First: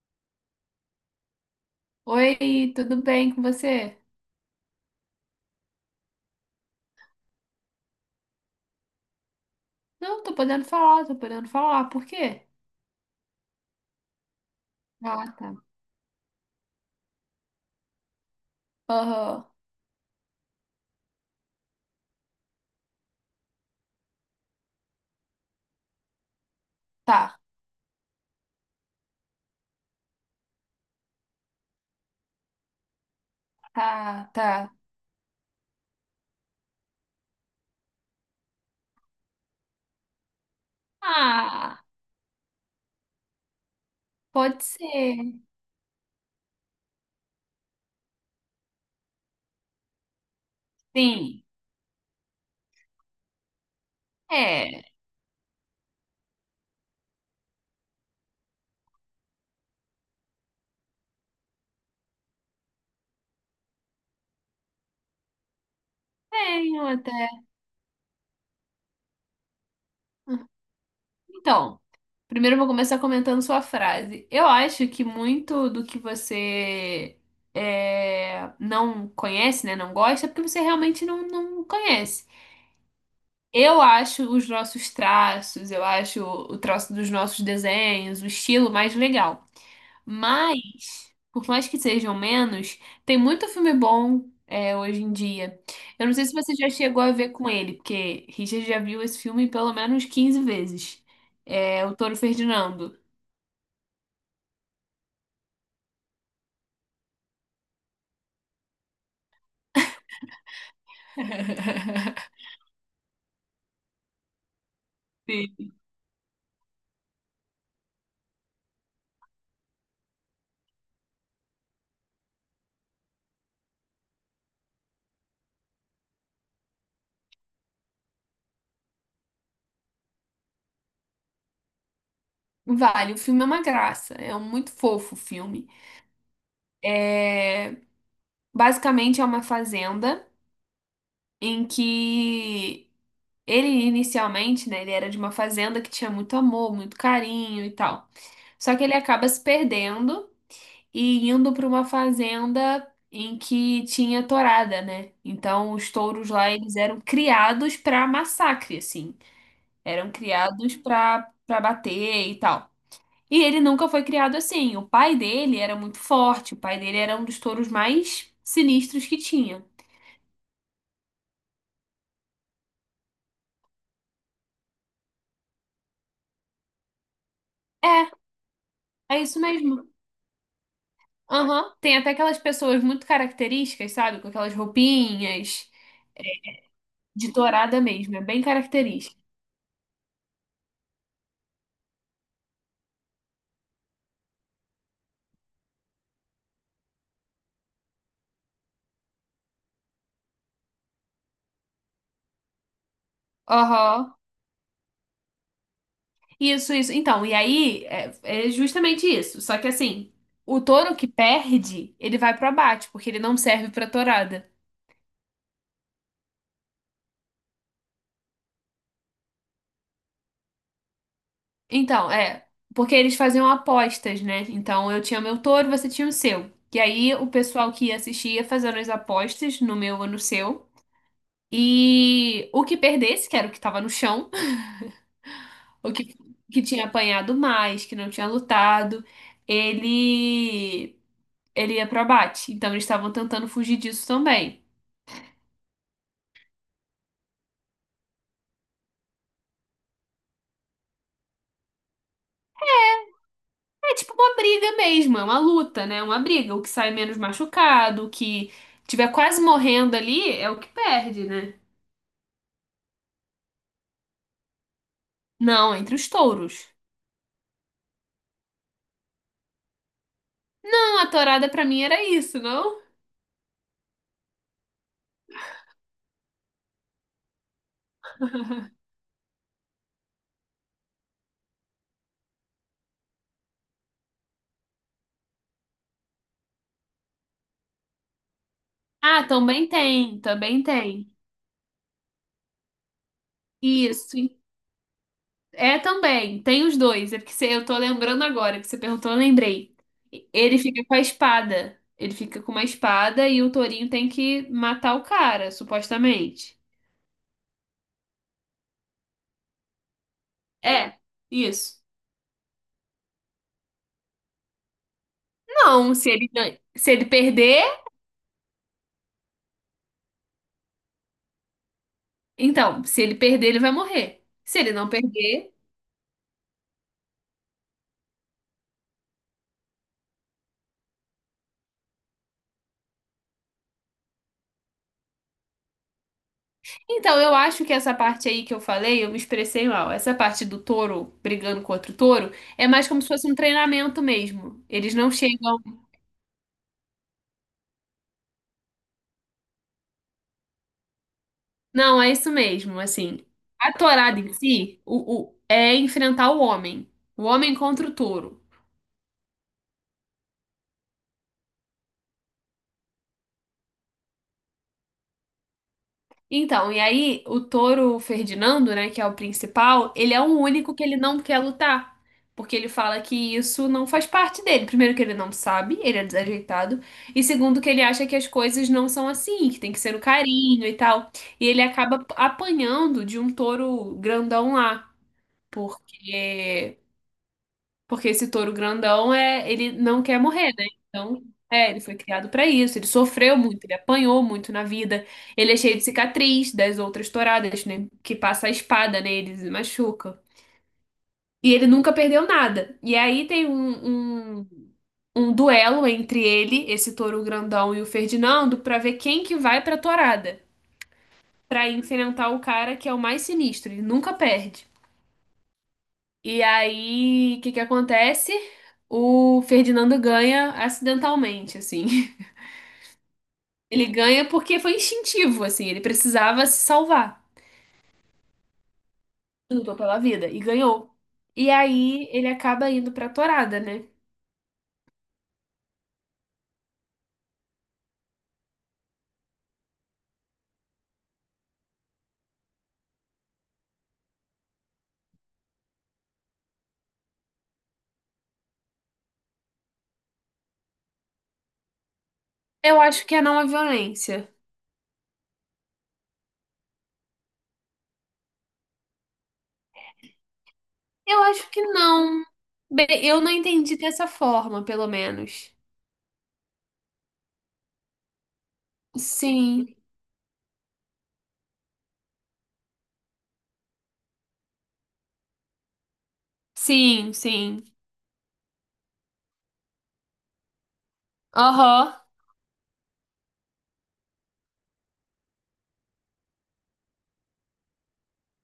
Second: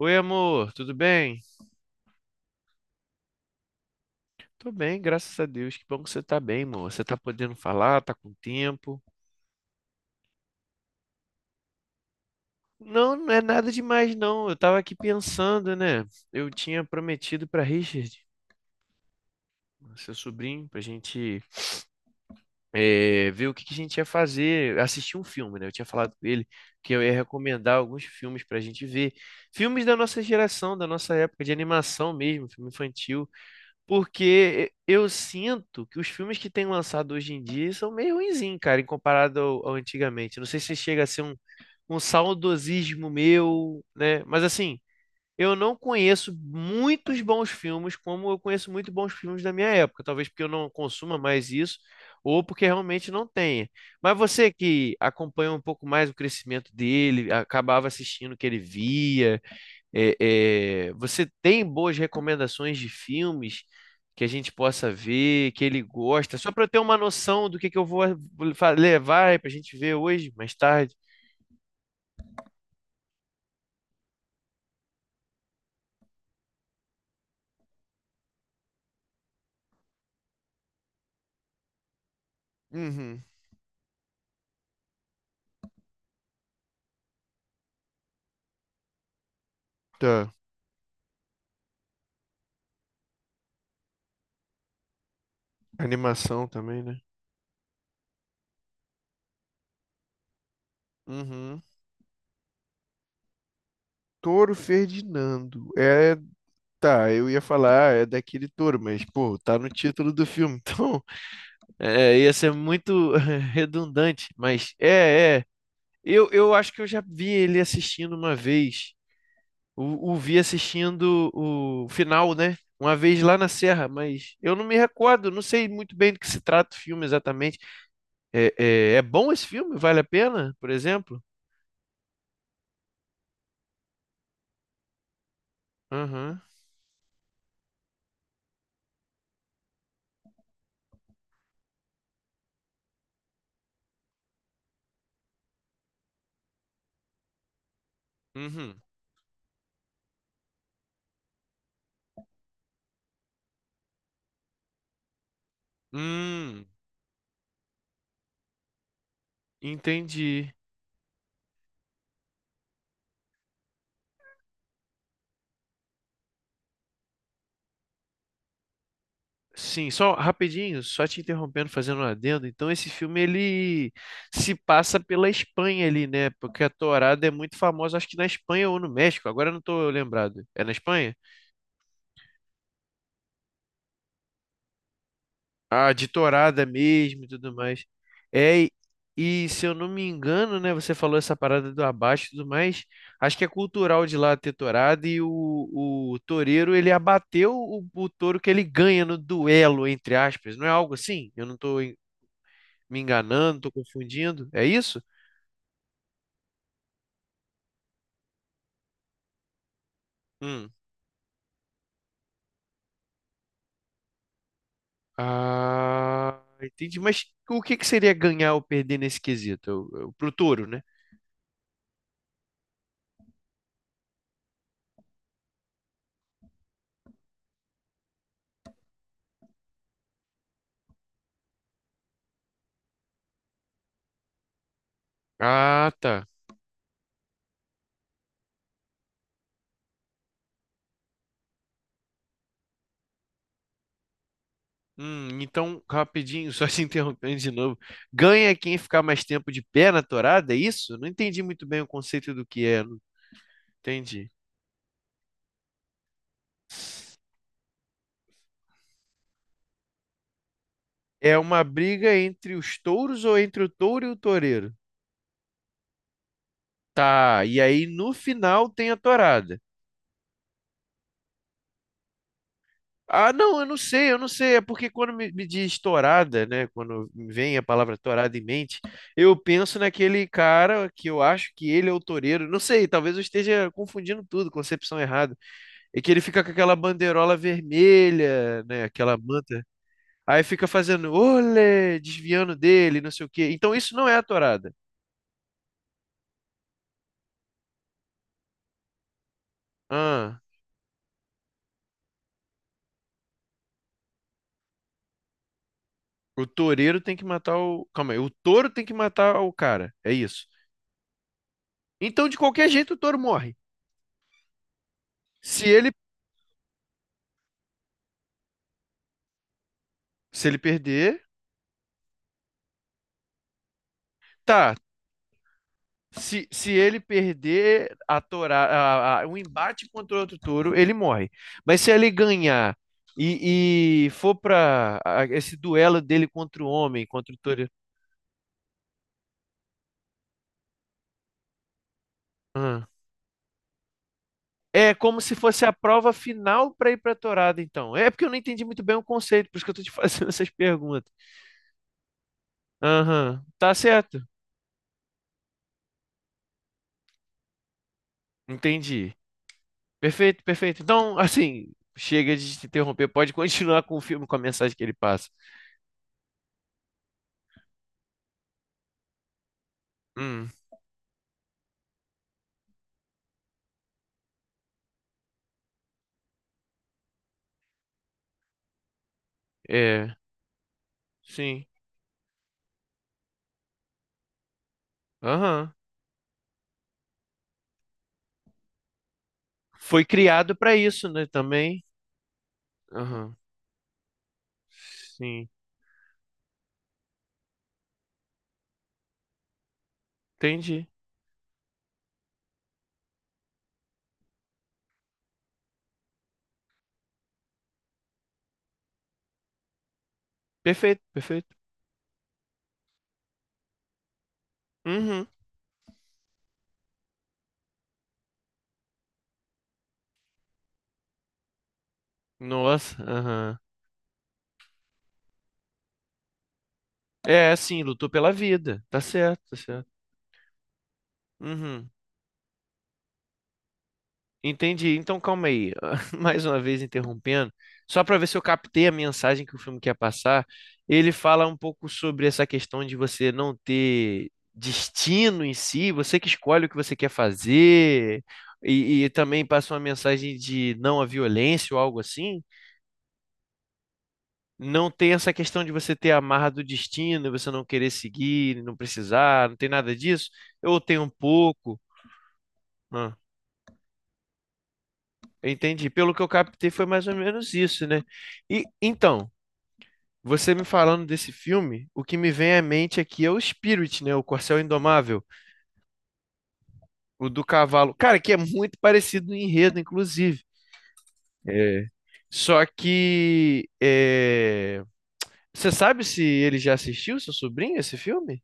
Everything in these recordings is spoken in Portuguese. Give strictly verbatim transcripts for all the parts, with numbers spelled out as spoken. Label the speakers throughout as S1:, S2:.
S1: Oi, amor, tudo bem?
S2: Oi, tudo bem com você?
S1: Tô bem, graças a Deus. Que bom que você tá bem, amor. Você tá podendo falar, tá com tempo?
S2: Não, tô podendo falar, tô podendo falar. Por quê?
S1: Não, não é nada demais, não. Eu tava aqui
S2: Ah, tá.
S1: pensando, né? Eu tinha prometido pra Richard,
S2: Aham.
S1: seu sobrinho, pra gente eh, ver o que que a gente ia fazer, assistir um filme, né? Eu tinha falado com ele que eu ia
S2: Tá,
S1: recomendar alguns filmes pra gente ver. Filmes da nossa geração, da nossa época de animação mesmo, filme infantil.
S2: tá,
S1: Porque
S2: tá.
S1: eu sinto que os filmes que têm lançado hoje em dia são meio ruinzinhos, cara, em comparado ao, ao antigamente. Não sei se chega a ser um,
S2: Ah,
S1: um saudosismo meu, né? Mas
S2: pode
S1: assim,
S2: ser.
S1: eu não conheço muitos bons filmes como eu conheço muito bons filmes da minha época. Talvez porque eu não consuma
S2: Sim.
S1: mais isso, ou porque realmente não tenha. Mas você
S2: É,
S1: que acompanha um pouco mais o crescimento dele, acabava assistindo o que ele via. É, é, você tem boas recomendações de filmes que a gente possa ver, que ele gosta, só para eu ter
S2: tenho
S1: uma
S2: até.
S1: noção do que, que eu vou fa- levar para a gente ver hoje, mais tarde.
S2: Então, primeiro eu vou começar comentando sua frase. Eu acho que muito do que você é, não conhece, né, não gosta, é porque você realmente não, não conhece.
S1: Uhum.
S2: Eu acho os nossos traços, eu acho o traço dos nossos desenhos, o estilo mais legal.
S1: Tá.
S2: Mas, por mais que sejam menos, tem muito filme bom é, hoje em dia. Eu não sei se
S1: Animação
S2: você já
S1: também, né?
S2: chegou a ver com ele, porque Richard já viu esse filme pelo menos quinze vezes.
S1: Uhum.
S2: É o Touro Ferdinando.
S1: Touro Ferdinando. É, tá, eu ia falar, é daquele touro, mas, pô, tá no título do filme, então. É, ia ser muito redundante, mas é, é.
S2: Sim.
S1: Eu, eu acho que eu já vi ele assistindo uma vez. O, o vi assistindo o final, né? Uma vez lá na Serra, mas eu não me recordo, não sei muito bem do que se trata o filme exatamente. É, é, é bom esse filme? Vale a pena, por exemplo?
S2: Vale, o filme é uma graça, é um muito fofo o filme.
S1: Aham.
S2: É, basicamente é uma fazenda em que ele inicialmente, né, ele era de uma fazenda que tinha muito amor, muito carinho e tal. Só
S1: Uhum.
S2: que ele acaba se perdendo e indo para uma fazenda em que tinha tourada, né? Então os touros lá
S1: Hum,
S2: eles eram criados para massacre, assim. Eram
S1: entendi.
S2: criados para para bater e tal. E ele nunca foi criado assim. O pai dele era muito forte, o pai dele era um dos touros mais sinistros que tinha.
S1: Sim, só rapidinho, só te interrompendo, fazendo um adendo. Então, esse filme ele se passa pela Espanha ali, né? Porque a tourada é muito
S2: É,
S1: famosa, acho que na Espanha ou no
S2: é
S1: México.
S2: isso
S1: Agora eu não
S2: mesmo.
S1: estou lembrado. É na Espanha?
S2: Aham, tem até aquelas pessoas muito características, sabe? Com aquelas roupinhas
S1: A de tourada mesmo e
S2: de
S1: tudo
S2: tourada
S1: mais.
S2: mesmo, é bem
S1: É, e
S2: característica.
S1: e se eu não me engano, né, você falou essa parada do abate e tudo mais, acho que é cultural de lá ter tourada e o, o toureiro, ele abateu o, o touro que ele ganha no duelo, entre aspas, não é algo assim? Eu não tô en- me enganando, tô
S2: Aham.
S1: confundindo, é isso?
S2: Isso, isso. Então, e aí é, é justamente isso. Só que assim, o
S1: Hum.
S2: touro que perde, ele vai pro abate, porque ele não serve pra tourada.
S1: Ah, entendi, mas o que que seria ganhar ou perder nesse quesito? Eu- eu- Pro touro, né?
S2: Então, é, porque eles faziam apostas, né? Então, eu tinha meu touro, você tinha o seu. E aí o pessoal que ia assistir ia fazendo as apostas no meu ou no seu. E o que perdesse, que era o que tava no chão,
S1: Ah,
S2: o que,
S1: tá.
S2: que tinha apanhado mais, que não tinha lutado, ele ele ia pro abate. Então eles estavam tentando fugir disso também.
S1: Hum, então, rapidinho, só te interrompendo de novo. Ganha quem ficar mais tempo de pé na torada, é isso? Não entendi muito bem o conceito do que é, não
S2: É tipo
S1: entendi.
S2: uma briga mesmo, é uma luta, né? É uma briga. O que sai menos machucado, o que tiver quase morrendo ali é o que perde,
S1: É
S2: né?
S1: uma briga entre os touros ou entre o touro e o toureiro?
S2: Não, entre os touros.
S1: Tá, e aí no final tem a torada.
S2: Não, a tourada pra mim era isso, não?
S1: Ah, não, eu não sei, eu não sei. É porque quando me, me diz torada, né? Quando me vem a palavra torada em mente, eu penso naquele cara que eu acho que ele é o toureiro. Não sei, talvez eu esteja confundindo tudo, concepção errada. E que ele fica com aquela bandeirola vermelha, né? Aquela
S2: Ah,
S1: manta.
S2: também tem,
S1: Aí
S2: também
S1: fica
S2: tem.
S1: fazendo olé, desviando dele, não sei o quê. Então isso não é
S2: Isso,
S1: a tourada.
S2: é também, tem os dois. É porque você- eu tô lembrando agora que você perguntou, eu lembrei.
S1: Ah,
S2: Ele fica com a espada. Ele fica com uma espada e o Torinho tem que matar o cara,
S1: o
S2: supostamente.
S1: toureiro tem que matar o. Calma aí, o touro tem que matar o cara. É isso.
S2: É, isso.
S1: Então, de qualquer jeito, o touro morre. Se ele,
S2: Não, se ele, gan- se ele perder,
S1: se ele perder,
S2: então, se ele perder, ele vai morrer. Se ele
S1: tá.
S2: não perder.
S1: Se, se ele perder a toura, a- a- um embate contra outro touro, ele morre. Mas se ele ganhar e, e for para esse duelo dele contra o homem,
S2: Então,
S1: contra
S2: eu
S1: o
S2: acho
S1: touro.
S2: que essa parte aí que eu falei, eu me expressei mal. Essa parte do touro brigando com outro touro é
S1: Ah.
S2: mais como se fosse um treinamento mesmo.
S1: É
S2: Eles não
S1: como se
S2: chegam.
S1: fosse a prova final para ir para Torada, então. É porque eu não entendi muito bem o conceito, por isso que eu tô te fazendo essas perguntas.
S2: Não, é isso mesmo, assim.
S1: Aham,
S2: A
S1: tá
S2: tourada
S1: certo.
S2: em si, o, o- é enfrentar o homem. O homem contra o touro.
S1: Entendi. Perfeito, perfeito. Então, assim, chega de te interromper, pode continuar com o filme, com a mensagem que ele passa.
S2: Então, e aí o touro Ferdinando, né, que é o principal, ele é o
S1: Hum,
S2: único que ele não quer lutar. Porque ele fala que isso não faz parte dele. Primeiro que ele não sabe, ele é desajeitado. E segundo que ele acha que as coisas não são assim, que tem que ser o
S1: é,
S2: carinho e tal. E ele
S1: sim.
S2: acaba apanhando de um touro grandão lá.
S1: Aham.
S2: Porque Porque esse touro grandão é, ele não
S1: Foi
S2: quer morrer,
S1: criado
S2: né?
S1: para isso,
S2: Então,
S1: né,
S2: é, ele
S1: também.
S2: foi criado pra isso. Ele
S1: Aham.
S2: sofreu muito, ele apanhou muito na vida.
S1: Sim,
S2: Ele é cheio de cicatriz das outras touradas, né? Que passa a espada neles e machuca.
S1: entendi.
S2: E ele nunca perdeu nada. E aí tem um, um, um duelo entre ele, esse touro grandão e o Ferdinando, pra ver quem que vai pra tourada,
S1: Perfeito, perfeito.
S2: pra enfrentar o cara que é o mais sinistro. Ele nunca perde.
S1: Uhum.
S2: E aí, o que que acontece? O Ferdinando ganha acidentalmente, assim.
S1: Nossa, aham.
S2: Ele ganha porque foi instintivo, assim. Ele precisava se salvar.
S1: É, sim, lutou pela vida. Tá certo, tá
S2: Lutou
S1: certo.
S2: pela vida e ganhou. E
S1: Uhum.
S2: aí, ele acaba indo pra tourada, né?
S1: Entendi. Então, calma aí. Mais uma vez interrompendo, só para ver se eu captei a mensagem que o filme quer passar. Ele fala um pouco sobre essa questão de você não ter destino em si, você que escolhe o que você quer fazer, e, e também passa uma mensagem de não à violência ou algo assim.
S2: Eu acho que é não a violência.
S1: Não tem essa questão de você ter a marra do destino, você não querer seguir, não precisar, não tem nada disso. Eu tenho um
S2: Eu acho que
S1: pouco.
S2: não. Bem, eu não entendi dessa forma, pelo menos.
S1: Entendi. Pelo que eu captei, foi mais ou menos isso, né? E então,
S2: Sim,
S1: você me falando desse filme, o que me vem à mente aqui é o Spirit, né? O Corcel Indomável,
S2: sim,
S1: o do
S2: sim.
S1: cavalo. Cara, que é muito parecido no enredo, inclusive. É,
S2: Aham.
S1: só que é, você sabe se ele já assistiu, seu sobrinho, esse filme?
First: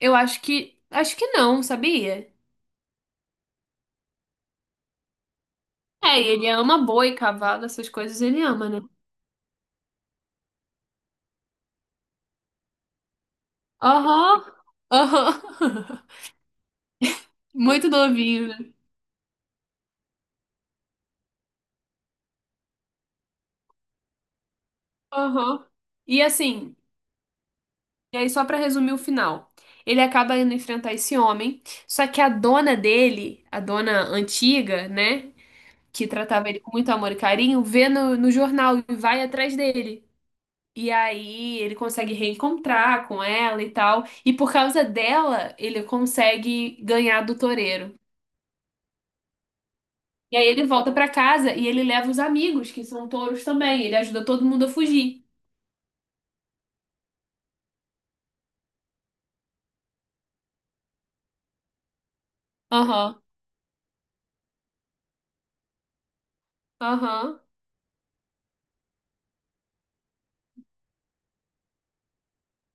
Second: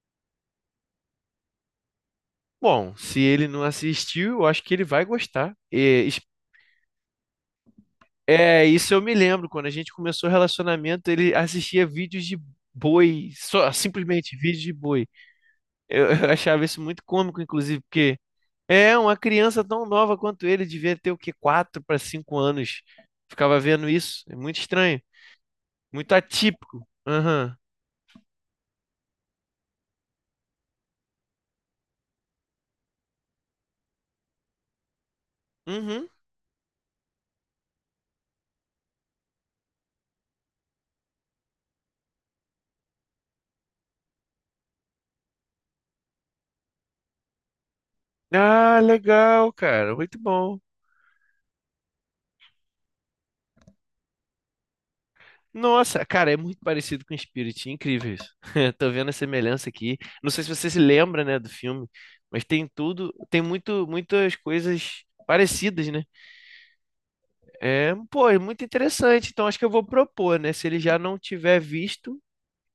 S2: Eu acho que. Acho que não, sabia?
S1: Bom, se ele não assistiu, eu acho que ele vai gostar. É,
S2: É,
S1: es-
S2: ele ama boi, cavalo, essas coisas ele
S1: é,
S2: ama, né?
S1: isso eu me lembro, quando a gente começou o relacionamento, ele assistia vídeos de boi, só simplesmente
S2: Aham,
S1: vídeos de boi.
S2: aham.
S1: Eu, eu achava isso muito cômico, inclusive,
S2: Muito
S1: porque
S2: novinho, né?
S1: é uma criança tão nova quanto ele, devia ter o quê? Quatro para cinco anos. Ficava vendo isso. É muito estranho,
S2: Aham.
S1: muito
S2: E assim,
S1: atípico. Aham.
S2: e aí só pra resumir o final. Ele acaba indo enfrentar esse homem, só que a dona dele, a dona antiga, né, que
S1: Uhum.
S2: tratava ele com muito amor e carinho, vê no, no jornal e vai atrás dele. E aí ele consegue reencontrar com ela e tal, e por causa dela, ele consegue ganhar do toureiro.
S1: Ah, legal, cara. Muito
S2: E aí
S1: bom.
S2: ele volta pra casa e ele leva os amigos, que são touros também, ele ajuda todo mundo a fugir.
S1: Nossa, cara, é muito parecido com Spirit, incrível isso. Tô vendo a semelhança aqui. Não sei se você se lembra, né, do filme, mas tem tudo,
S2: Aham,
S1: tem muito, muitas coisas parecidas, né?
S2: aham.
S1: É, pô, é muito interessante. Então acho que eu vou propor, né? Se ele já não tiver visto,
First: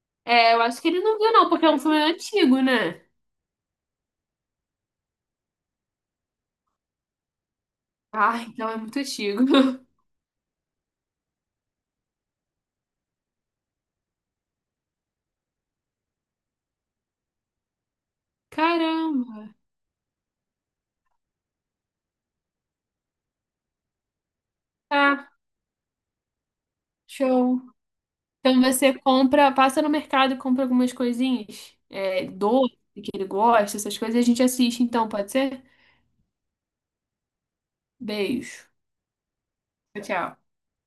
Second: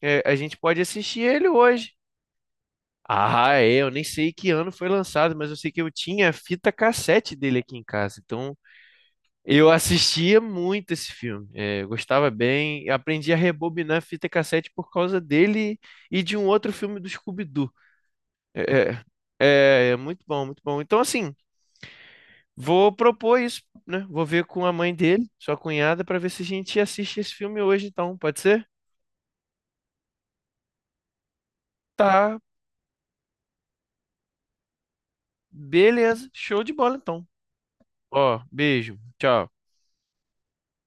S1: é, a
S2: É,
S1: gente
S2: eu
S1: pode
S2: acho que ele não
S1: assistir
S2: viu,
S1: ele
S2: não, porque é um
S1: hoje.
S2: filme antigo, né?
S1: Ah, é, eu nem sei que ano foi lançado, mas eu sei que eu tinha a fita cassete dele aqui em casa.
S2: Ah,
S1: Então,
S2: então é muito antigo.
S1: eu assistia muito esse filme. É, eu gostava bem, aprendi a rebobinar a fita cassete por causa dele e de um outro filme do Scooby-Doo. É, é,
S2: Caramba.
S1: é é muito bom, muito bom. Então, assim, vou propor isso, né? Vou ver com a mãe
S2: Tá,
S1: dele, sua cunhada, para ver se a gente assiste esse
S2: show.
S1: filme hoje, então. Pode
S2: Então
S1: ser?
S2: você compra, passa no mercado e compra algumas coisinhas. É,
S1: Tá,
S2: doce que ele gosta, essas coisas, e a gente assiste, então, pode ser?
S1: beleza. Show de bola, então. Ó,
S2: Beijo.
S1: beijo. Tchau.
S2: Tchau, tchau.